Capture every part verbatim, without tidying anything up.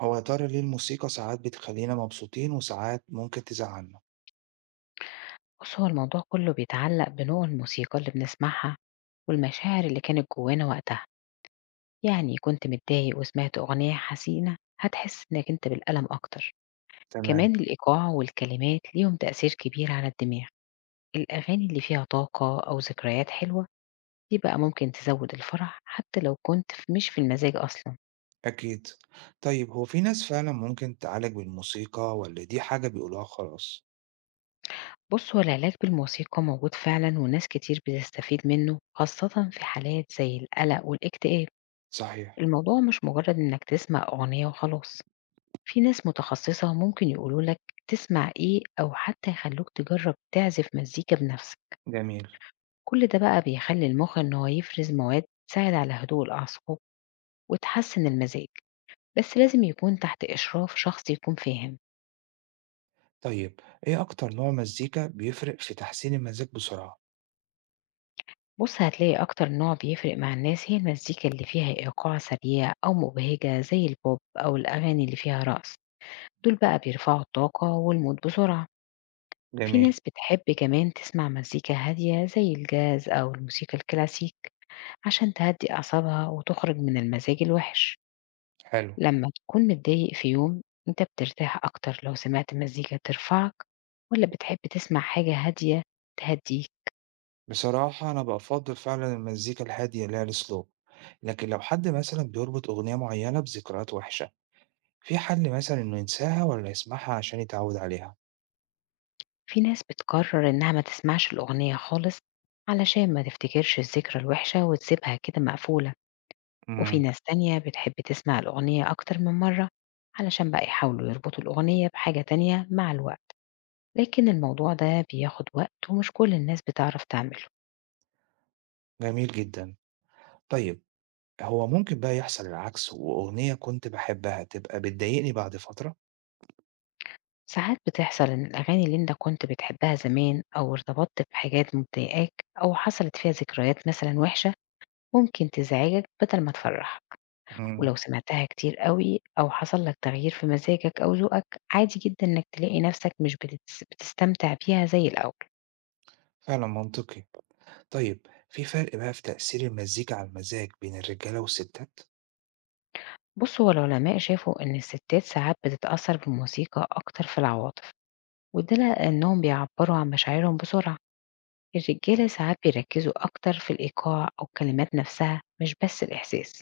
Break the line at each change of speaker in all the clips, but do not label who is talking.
هو يا ترى ليه الموسيقى ساعات بتخلّينا مبسوطين وساعات ممكن تزعّلنا؟
بُص، هو الموضوع كُلّه بيتعلّق بنوع الموسيقى اللي بنسمعها والمشاعر اللي كانت جوّانا وقتها، يعني كنت متضايق وسمعت أغنية حزينة هتحس إنّك أنت بالألم أكتر.
تمام،
كمان الإيقاع والكلمات ليهم تأثير كبير على الدماغ، الأغاني اللي فيها طاقة أو ذكريات حلوة دي بقى ممكن تزوّد الفرح حتى لو كنت ف مش في المزاج أصلًا.
أكيد. طيب هو في ناس فعلًا ممكن تعالج بالموسيقى والّا دي حاجة بيقولوها خلاص؟
بُص، هو العلاج بالموسيقى موجود فعلًا وناس كتير بتستفيد منّه خاصةً في حالات زي القلق والاكتئاب.
صحيح،
الموضوع مش مجرد إنك تسمع أغنية وخلاص، في ناس متخصصة ممكن يقولوا لك تسمع إيه أو حتى يخلوك تجرب تعزف مزيكا بنفسك.
جميل.
كل ده بقى بيخلي المخ إن هو يفرز مواد تساعد على هدوء الأعصاب وتحسن المزاج، بس لازم يكون تحت إشراف شخص يكون فاهم.
طيب إيه أكتر نوع مزيكا بيفرق في تحسين المزاج بسرعة؟
بص، هتلاقي أكتر نوع بيفرق مع الناس هي المزيكا اللي فيها إيقاع سريع أو مبهجة زي البوب أو الأغاني اللي فيها رقص، دول بقى بيرفعوا الطاقة والمود بسرعة. في
جميل،
ناس بتحب كمان تسمع مزيكا هادية زي الجاز أو الموسيقى الكلاسيك عشان تهدي أعصابها وتخرج من المزاج الوحش.
حلو.
لما تكون متضايق في يوم، أنت بترتاح أكتر لو سمعت مزيكا ترفعك ولا بتحب تسمع حاجة هادية تهديك؟
بصراحة أنا بافضّل فعلًا المزيكا الهادية اللي هي الslow، لكن لو حد مثلًا بيربط أغنية معيّنة بذكريات وحشة، في حل مثلًا إنه ينساها والّا يسمعها عشان يتعوّد عليها؟
في ناس بتقرر إنها ما تسمعش الأغنية خالص علشان ما تفتكرش الذكرى الوحشة وتسيبها كده مقفولة، وفي
إمم،
ناس تانية بتحب تسمع الأغنية أكتر من مرة علشان بقى يحاولوا يربطوا الأغنية بحاجة تانية مع الوقت، لكن الموضوع ده بياخد وقت ومش كل الناس بتعرف تعمله.
جميل جدًا. طيب هو ممكن بقى يحصل العكس، وأغنية كنت باحبها تبقى بتضايقني بعد فترة.
ساعات بتحصل إن الأغاني اللي أنت كنت بتحبها زمان أو ارتبطت بحاجات مضايقاك أو حصلت فيها ذكريات مثلا وحشة ممكن تزعجك بدل ما تفرح، ولو
إمم،
سمعتها كتير قوي أو حصل لك تغيير في مزاجك أو ذوقك عادي جدا إنك تلاقي نفسك مش بتتس- بتستمتع بيها زي الأول.
فعلًا منطقي. طيب في فرق بقى في تأثير المزيكا على المزاج بين الرجالة والستات؟
بص، هو العلماء شافوا إن الستات ساعات بتتأثر بالموسيقى أكتر في العواطف، وده لأنهم بيعبروا عن مشاعرهم بسرعة. الرجالة ساعات بيركزوا أكتر في الإيقاع أو الكلمات نفسها مش بس الإحساس،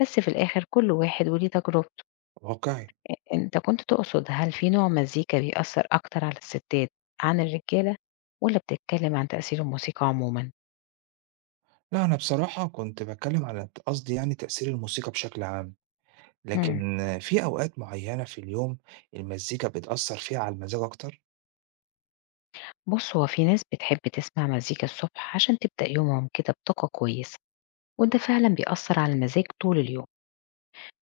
بس في الآخر كل واحد وليه تجربته.
واقعي.
أنت كنت تقصد هل في نوع مزيكا بيأثر أكتر على الستات عن الرجالة، ولا بتتكلم عن تأثير الموسيقى عموما؟
لأ، أنا بصراحة كنت باتكلّم على ت قصدي يعني تأثير الموسيقى بشكل عام،
مم.
لكن في أوقات معيّنة في اليوم المزيكا بتأثّر فيها على المزاج أكتر؟
بص، هو في ناس بتحب تسمع مزيكا الصبح عشان تبدأ يومهم كده بطاقة كويسة، وده فعلا بيأثر على المزاج طول اليوم.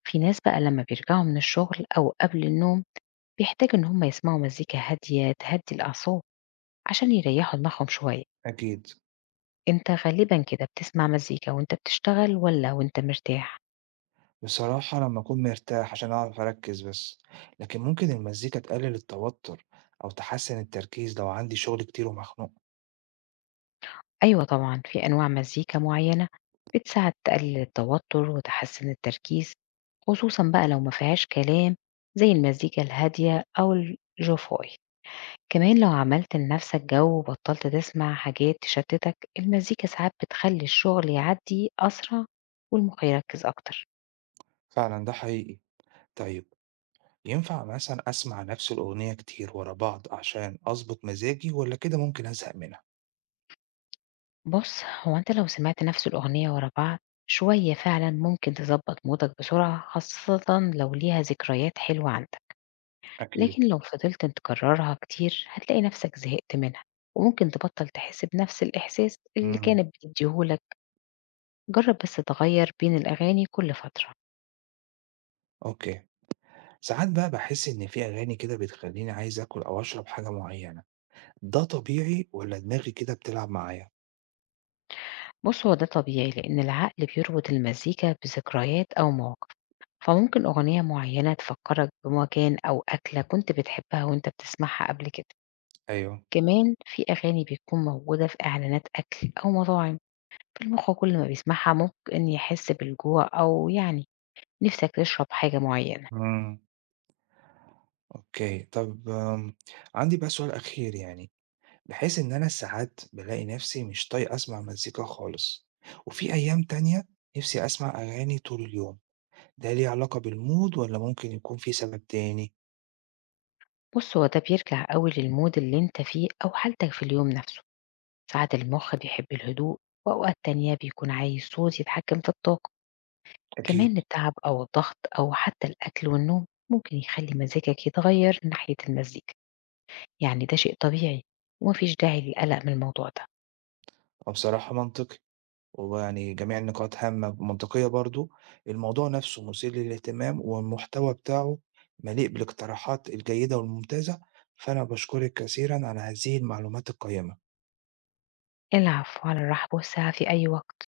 في ناس بقى لما بيرجعوا من الشغل أو قبل النوم بيحتاجوا إن هم يسمعوا مزيكا هادية تهدي الأعصاب عشان يريّحوا دماغهم شوية.
أكيد.
أنت غالبًا كده بتسمع مزيكا وأنت بتشتغل والّا وأنت مرتاح؟
بصراحة لمّا أكون مرتاح عشان أعرف أركّز بس، لكن ممكن المزيكا تقلل التوتر أو تحسّن التركيز لو عندي شغل كتير ومخنوق.
أيوه طبعًا، في أنواع مزيكا معيّنة بتساعد تقلل التوتر وتحسّن التركيز، خصوصًا بقى لو ما فيهاش كلام زي المزيكا الهادية أو الجوفاي. كمان لو عملت لنَفْسك جو وبطّلت تسمع حاجات تشتتك، المزيكا ساعات بتخلّي الشغل يعدّي أسرع والمخ يركّز أكتر.
فعلا ده حقيقي. طيب ينفع مثلا أسمع نفس الأغنية كتير ورا بعض عشان أظبط مزاجي ولا كده ممكن أزهق منها؟
بُص، هو أنت لو سمعت نفس الأغنية ورا بعض شوية فعلًا ممكن تضبط مودك بسرعة خاصةً لو ليها ذكريات حلوة عندك،
أكيد.
لكن لو فضلت تكررها كتير هتلاقي نفسك زهقت منها، وممكن تبطل تحس بنفس الإحساس اللي
امم
كانت بتديه لك. جرب بس تغير بين الأغاني كل فترة.
أوكي. ساعات بقى بحس إن في أغاني كده بتخليني عايز آكل أو أشرب حاجة معينة، ده طبيعي ولا دماغي كده بتلعب معايا؟
بُص، هو ده طبيعي لأن العقل بيربط المزيكا بذكريات أو مواقف، فممكن أغنية معينة تفكرك بمكان أو أكلة كنت بتحبها وأنت بتسمعها قبل كده.
أيوه.
كمان في أغاني بتكون موجودة في إعلانات أكل أو مطاعم، فالمخ كل ما بيسمعها ممكن يحس بالجوع أو يعني نفسك تشرب حاجة معينة.
امم أوكي. طب آم، عندي بقى سؤال أخير، يعني بحيث إن أنا ساعات بلاقي نفسي مش طايق أسمع مزيكا خالص وفي أيام تانية نفسي أسمع أغاني طول اليوم، ده ليه علاقة بالمود والّا ممكن يكون في سبب تاني؟
بص، هو ده بيرجع أوي للمود اللي انت فيه أو حالتك في اليوم نفسه، ساعات المخ بيحب الهدوء وأوقات تانية بيكون عايز صوت يتحكم في الطاقة.
أكيد.
كمان التعب أو الضغط أو حتى الأكل والنوم ممكن يخلي مزاجك يتغير ناحية المزيكا، يعني ده شيء طبيعي ومفيش داعي للقلق من الموضوع ده.
هو بصراحة منطقي، ويعني جميع النقاط هامة ومنطقية برضه، الموضوع نفسه مثير للاهتمام والمحتوى بتاعه مليء بالاقتراحات الجيدة والممتازة، فأنا باشكرِك كثيرًا على هذه المعلومات القيمة.
العفو، على الرحب والسعة في أي وقت.